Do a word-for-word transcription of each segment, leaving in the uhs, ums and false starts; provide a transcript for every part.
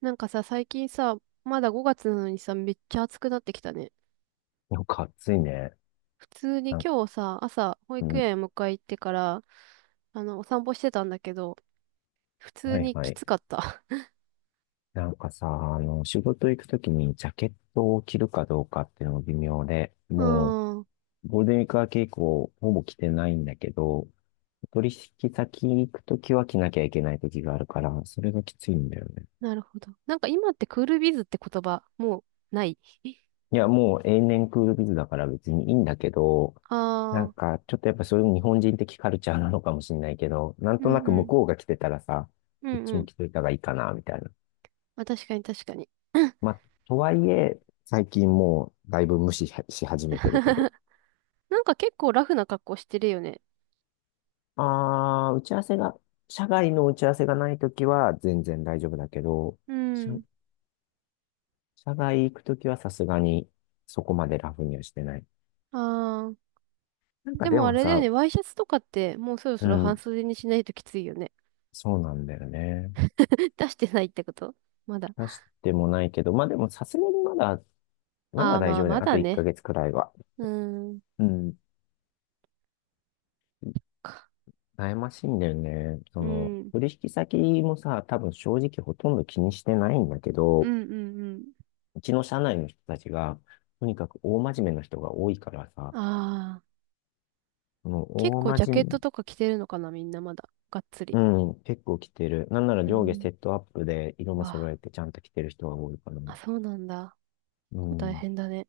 なんかさ、最近さ、まだごがつなのにさ、めっちゃ暑くなってきたね。なんか暑いね。普通になん、今日さ、朝、保う育ん、園迎え行ってから、あの、お散歩してたんだけど、普通はいにはきい。つかった。なんかさ、あの、仕事行くときにジャケットを着るかどうかっていうのも微妙で、うもう、ーん、ゴールデンウィーク明け以降、ほぼ着てないんだけど、取引先行くときは着なきゃいけないときがあるから、それがきついんだよね。なるほど。なんか今ってクールビズって言葉、もうない。いや、もう永年クールビズだから別にいいんだけど、あなんあ、か、ちょっとやっぱそういう日本人的カルチャーなのかもしれないけど、なんうとなんくう向ん、こうが着てたらさ、うこっんうちもん。着といた方がいいかな、みたいな。あ、確かに確かに。まあ、とはいえ、最近もうだいぶ無視し始めてるけど、なんか結構ラフな格好してるよね。あー、打ち合わせが、社外の打ち合わせがないときは全然大丈夫だけど、う社、ん。社外行くときはさすがにそこまでラフにはしてない。あなんあ、かででもあもれだよさ、ね、ワイシャツとかってもうそろうそろ半ん、袖にしないときついよね。そうなんだよね。出してないってことまだ。出してもないけど、まあでもさすがにまだ、まあだあ、大まあ、丈夫だまよ。あとだ1ね。ヶ月くらいは。うーん。うん、か悩ましいんだよね。そうの、ん。取引先もさ、多分正直ほとんど気にしてないんだけうど、んうんううちの社内の人たちが、とにかく大真面目な人が多いからん。さ、ああ、この結大構ジャ真ケット面とか着てるのかな、みんなまだ。がっつり。目、うん、結構来てる。なんならう上下ん。セットアップで色も揃わえてちゃんと着てる人が多いかな。あ、あ、そうなんだ。うこう大ん、変だね。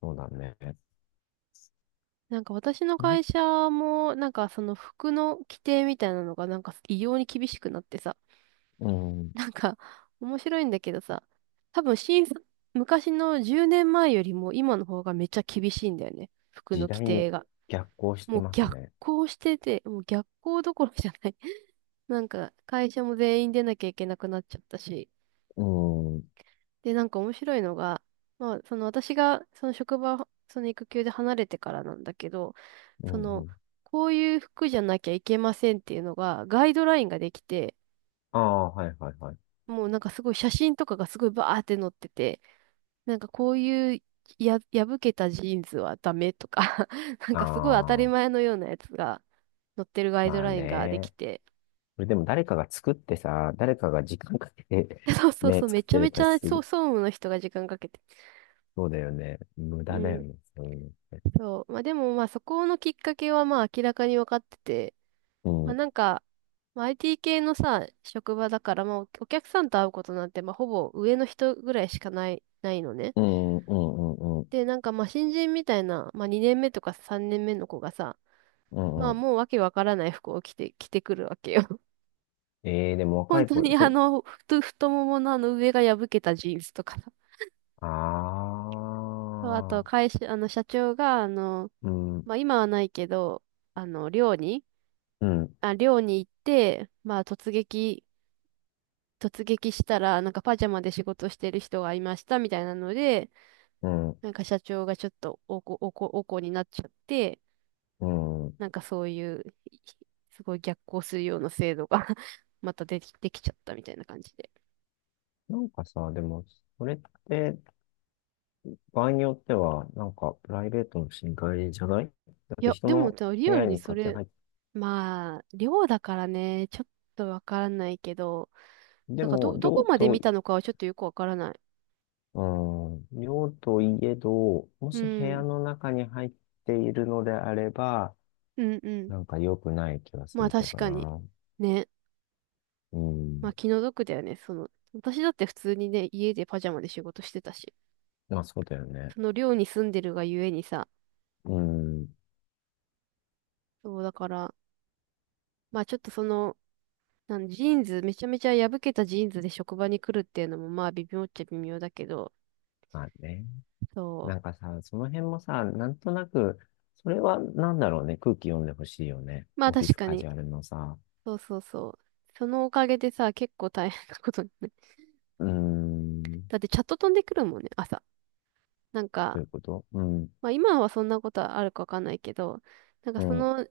そうだね。なんか私のなん会社も、なんかその服の規定みたいなのが、なんか異様に厳しくなってさ。うん、なんか、面白いんだけどさ。多分新卒、昔のじゅうねんまえよりも今の方がめっちゃ厳しいんだよね。服時の規代に定が。逆行してもうます逆ね。行してて、もう逆行どころじゃない。なんか、会社も全員出なきゃいけなくなっちゃったし。うん、うん、で、なんか面白いのが、まあ、その私が、その職場、その育休で離れてからなんだけど、うその、ん。こういう服じゃなきゃいけませんっていうのが、ガイドラインができて、ああ、はいはいはい。もうなんかすごい写真とかがすごいバーって載ってて、なんかこういうや、破けたジーンズはダメとか なんかすごい当たりああ、前のようなやつが載ってるガイドまあラインができね。て、これでも誰かが作ってさ、誰かが時間かけて そう そうね、そう、め作っちゃてるめかちらゃ、すそう、ぐ、総務の人が時間かけて。そうだよね。無う駄だよん。ね。そういうのって。そう。まあでも、まあそこのきっかけはまあ明らかに分かってて、うまあんなんか、まあ、アイティー 系のさ、職場だから、まあおお客さんと会うことなんて、まあほぼ上の人ぐらいしかない、ないのね。うん、うん、うん、うん、で、なんかまあ新人みたいな、まあにねんめとかさんねんめの子がさ、うまあん。もうわけわからない服を着て、着てくるわけよ。ええー、でも若本い当子、にあその、太、太もものあの上が破けたジーンズとかさ。う。そうああと、あ、会社、あの、社長が、あの、うん、うん、まあ今はないけど、あの、寮に、あ、寮に行って、まあ突撃、突撃したら、なんかパジャマで仕事してる人がいましたみたいなので、うん、なんか社長がちょっとおこ、おこ、おこになっちゃって、うん。なんかそういう、いすごい逆行するような制度が またでき、できちゃったみたいな感じで。なんかさ、でも、それって、場合によっては、なんか、プライベートの侵害じゃないだいってや、人でものさ、リ部アル屋ににそ勝手にれ、入って、まあ、寮だからね、ちょっとわからないけど、でなんかも、ど、ど寮こまでと、見たのかはちょっとよくわからない。うん、寮といえど、もうし部屋ん、の中に入っているのであれば、うん、うん。なんか良くない気がすまあるけ確どかに。な。ね。うまあん。気の毒だよね。その、私だって普通にね、家でパジャマで仕事してたし。まあ、そうだよね。その寮に住んでるがゆえにさ、うん。そうだから、まあちょっとその、なんジーンズ、めちゃめちゃ破けたジーンズで職場に来るっていうのもまあ微妙っちゃ微妙だけど、まあね。そなんかさ、その辺もさ、なんとなく、それはなんだろうね。空気読んでほしいよね。う。まあオフィ確スかカに。ジュアルのさ、そうそうそう。そのおかげでさ、結構大変なことにね。うーん、どだってチャット飛んでくるもんね、朝。なんういか、うことうん、まあ今はそんなことあるかわかんないけど、なんかうそん、の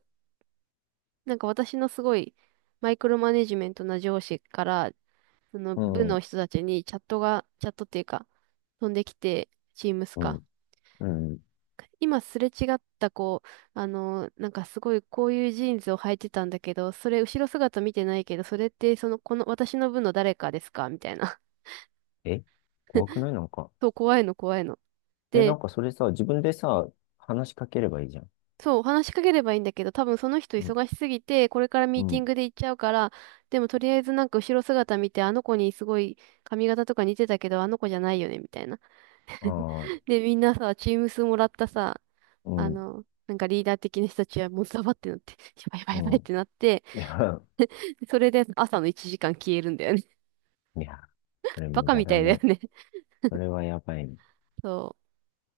なんか私のすごいマイクロマネジメントな上司から、そのう部のん、人たちにチャットが、チャットっていうか、飛んできて、チームスうん、か。うん。今すれ違った子、あの、なんかすごいこういうジーンズを履いてたんだけど、それ後ろ姿見てないけど、それってその、この私の部の誰かですかみたいな。え怖くないなんか。そう、怖いの怖いの。え、なでんかそれさ、自分でさ、話しかければいいじゃん。そう、話しかければいいんだけど、多分その人うん、忙しすぎて、これからうミーティん、ングで行っちゃうから、でもとりあえずなんか後ろ姿見て、あの子にすごい髪型とか似てたけど、あの子じゃないよね、みたいな。ああ、で、みんなさ、チーム数もらったさ、うあん、の、なんかリーダー的な人たちはもうザバってなって、やばいやばいやばいうっん。てなって、いや、それで朝のいちじかん消えるんだよね。いやそ れバ無カ駄みただいだよね。ね。それはやばいね。そう。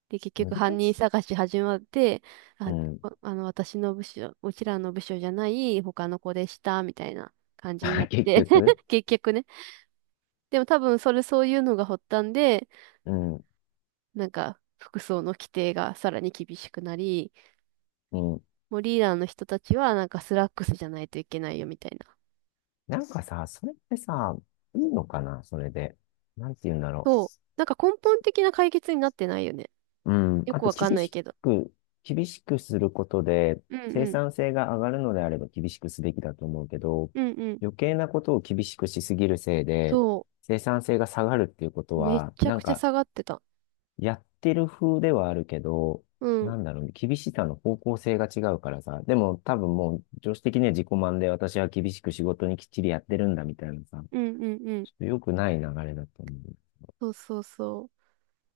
で、結難局犯人しい。探し始まって、うあ、ん。こあの、私の部署、うちらの部署じゃない他の子でした、みたいな感じにな っ結て、局、結局ね。でも多分それそういうのが発端で、うん、なんか服装の規定がさらに厳しくなり、うん。もうリーダーの人たちはなんかスラックスじゃないといけないよ、みたいな。なんかさ、それってさ、いいのかなそれで。なんて言うんだろそう。なんか根本的な解決になってないよね。う。うん。よあくと、わかん厳ないしけど。く、厳しくすることで、うんう生ん。産性が上がるのであれば厳しくすべきだと思うけど、うんうん。余計なことを厳しくしすぎるせいで、そ生産性が下がるっていうことう。めっは、ちゃなくんちゃか、下がってた。やってる風ではあるけど、うん。なんだろうね、厳しさの方向性が違うからさ、でも多分もう、常識的には自己満で私は厳しく仕事にきっちりやってるんだみたいなさ、うんうんうん。ちょっと良くない流れだと思そうそうそう。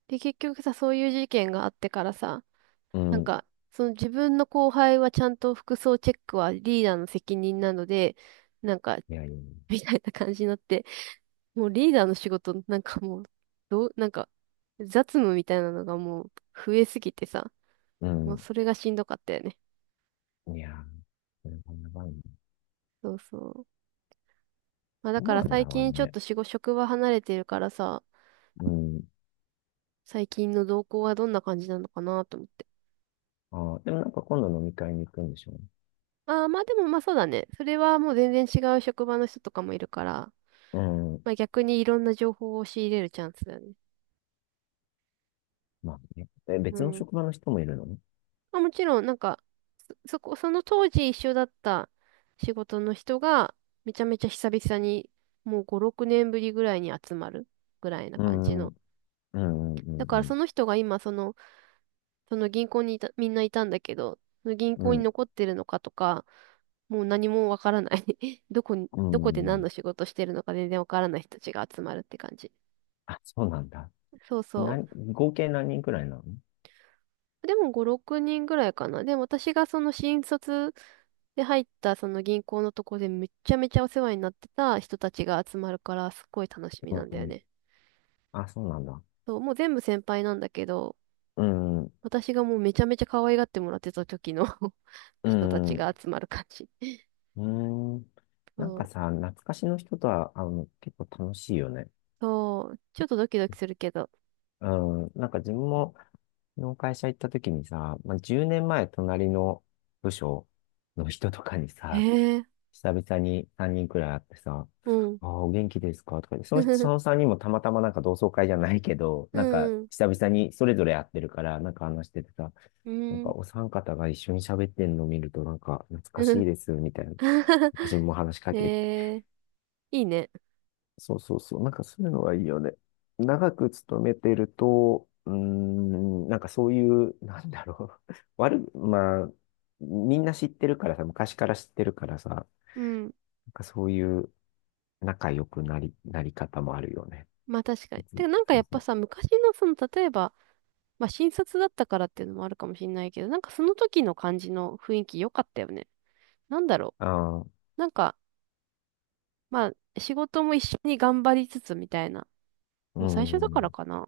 で、結局さ、そういう事件があってからさ、う。うなんん。か、その自分の後輩はちゃんと服装チェックはリーダーの責任なので、なんか、いやいや。みたいな感じになって、もうリーダーの仕事、なんかもう、どう、なんか、雑務みたいなのがもう増えすぎてさ、うもうん。それがしんどかったよね。いや、これがやばいね。そうそう。まあだどかうらなんだ最ろう近ちょっね。と仕事、職場離れてるからさ、うん。最近の動向はどんな感じなのかなと思って。ああ、でもなんか今度飲み会に行くんでしょうねああ、まあでもまあそうだね。それはもう全然違う職場の人とかもいるから、うん。まあ逆にいろんな情報を仕入れるチャンスだよね。まあね。え、う別のん。職場の人もいるのね。まあもちろん、なんか、そ、そこ、その当時一緒だった仕事の人が、めちゃめちゃ久々に、もうご、ろくねんぶりぐらいに集まるぐらいなう感じん。うの。んうんだかうらんその人が今、その、その銀行にいた、みんないたんだけど、その銀う行にん。残ってるのかとか、もう何もわからない どこに、うん。どこうで何ん。の仕事してるのか全然わからない人たちが集まるって感じ。あ、そうなんだ。そうな、そう。合計何人くらいなのでもご、ろくにんぐらいかな。でも私がその新卒で入ったその銀行のとこでめっちゃめちゃお世話になってた人たちが集まるからすっごい楽しみうなんだよん。ね。あ、そうなんだ。そう、もう全部先輩なんだけど、うん。私がもうめちゃめちゃ可愛がってもらってた時の う人たちん。が集まる感じ。うん。なんそかう、さ、懐かしの人とは会うの結構楽しいよね。そう、ちょっとドキドキするけど。うん。なんか自分もの会社行った時にさ、まあ、じゅうねんまえ隣の部署の人とかにへさ、え、久々にさんにんくらい会ってさ、うん。ああ、お元気ですかとかで、その人、その さんにんもたまたまなんか同窓会じゃないけど、うなんかん、久々にそれぞれ会ってるから、なんか話しててさ、うなんかん、お三方が一緒に喋ってんのを見ると、なんか懐 かうしいん。です、みたいな。昔も 話しかけてへえ、いいね。そうそうそう。なんかそういうのがいいよね。長く勤めてると、うーん、なんかそういう、なんだろう。悪い、まあ、みんな知ってるからさ、昔から知ってるからさ、なうん。んかそういう仲良くなり、なり方もあるよね。まあ確かに。別てに。かなんかそやうっそぱう。さ、昔のその、例えば、まあ新卒だったからっていうのもあるかもしれないけど、なんかその時の感じの雰囲気良かったよね。なんだろああ、うう。なんか、まあ仕事も一緒に頑張りつつみたいな。ーもう最初だからん。かな。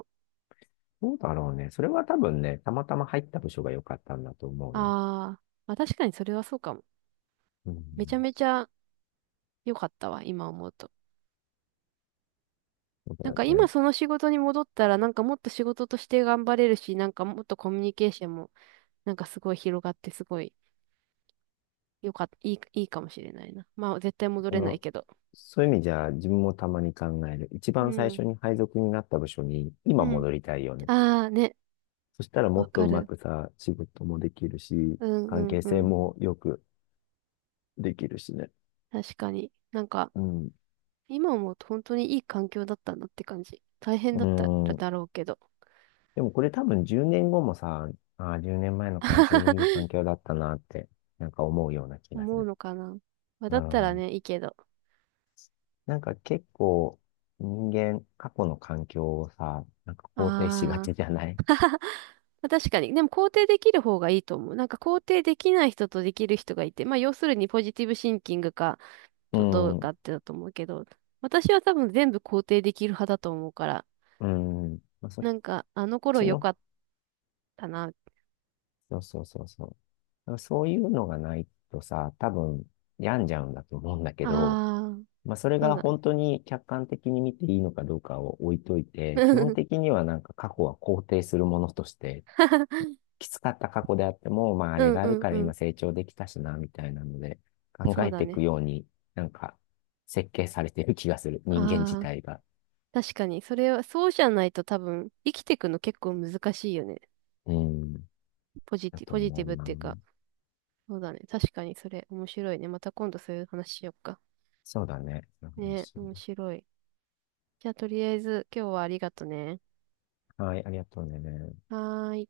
どうだろうね。それは多分ね、たまたま入った部署が良かったんだと思うよ。あー、まあ確かにそれはそうかも。うめちん。ゃめちゃ良かったわ、今思うと。そうだなんよか今ね。その仕事に戻ったら、なんかもっと仕事として頑張れるし、なんかもっとコミュニケーションもなんかすごい広がってすごい良かった、いい、いいかもしれないな。まあ絶対戻あれないの、けど。そういう意味じゃ、自分もたまに考える。一う番最ん。初に配属になった部署に今うん。戻りたいよね。ああね、そしたらもわっとかうまる。くさ、仕事もできるし、うんう関ん係う性ん。もよくできるしね。確かに。なんか、うん。今思うと本当にいい環境だったなって感じ。大変だうったらん。だろうけど。でもこれ多分じゅうねんごもさ、ああ、じゅうねんまえの環境いい環境 だったなって、なんか思うような気がす思うる。のかな。まあ、だうったらん。ね、いいけど。なんか結構人間、過去の環境をさ、なんか肯定しがあちじゃあ。ない まあ、確かに。でも肯定できる方がいいと思う。なんか肯定できない人とできる人がいて、まあ要するにポジティブシンキングか うど、どうかっん。てだと思うけど、私は多分全部肯定できる派だと思うから、うん。まあ、そっなんかあの頃ち良のかったな。あそうそうそうそう。だからそういうのがないとさ、多分病んじゃうんだと思うんだけど、あ。まあ、それそうがだ本当に客観的に見ていいのかどうかを置いといて、基う本ん 的にはなんか過去は肯定するものとして、きつかった過去であっても、まあ、あうれんがうあるんからうん。今成長できたしな、みたいなので、考そうえだていね。くように、なんか、設計されてる気がする。人間自ああ、体が。確かに。それは、そうじゃないと多分、生きていくの結構難しいよね。うん、ポジだティ、とポジテ思ィうブっな。ていうか。そうだね。確かにそれ、面白いね。また今度そういう話しよっか。そうだね。そのね、話面白い。じゃあ、とりあえず、今日はありがとね。はい、ありがとうね。はーい。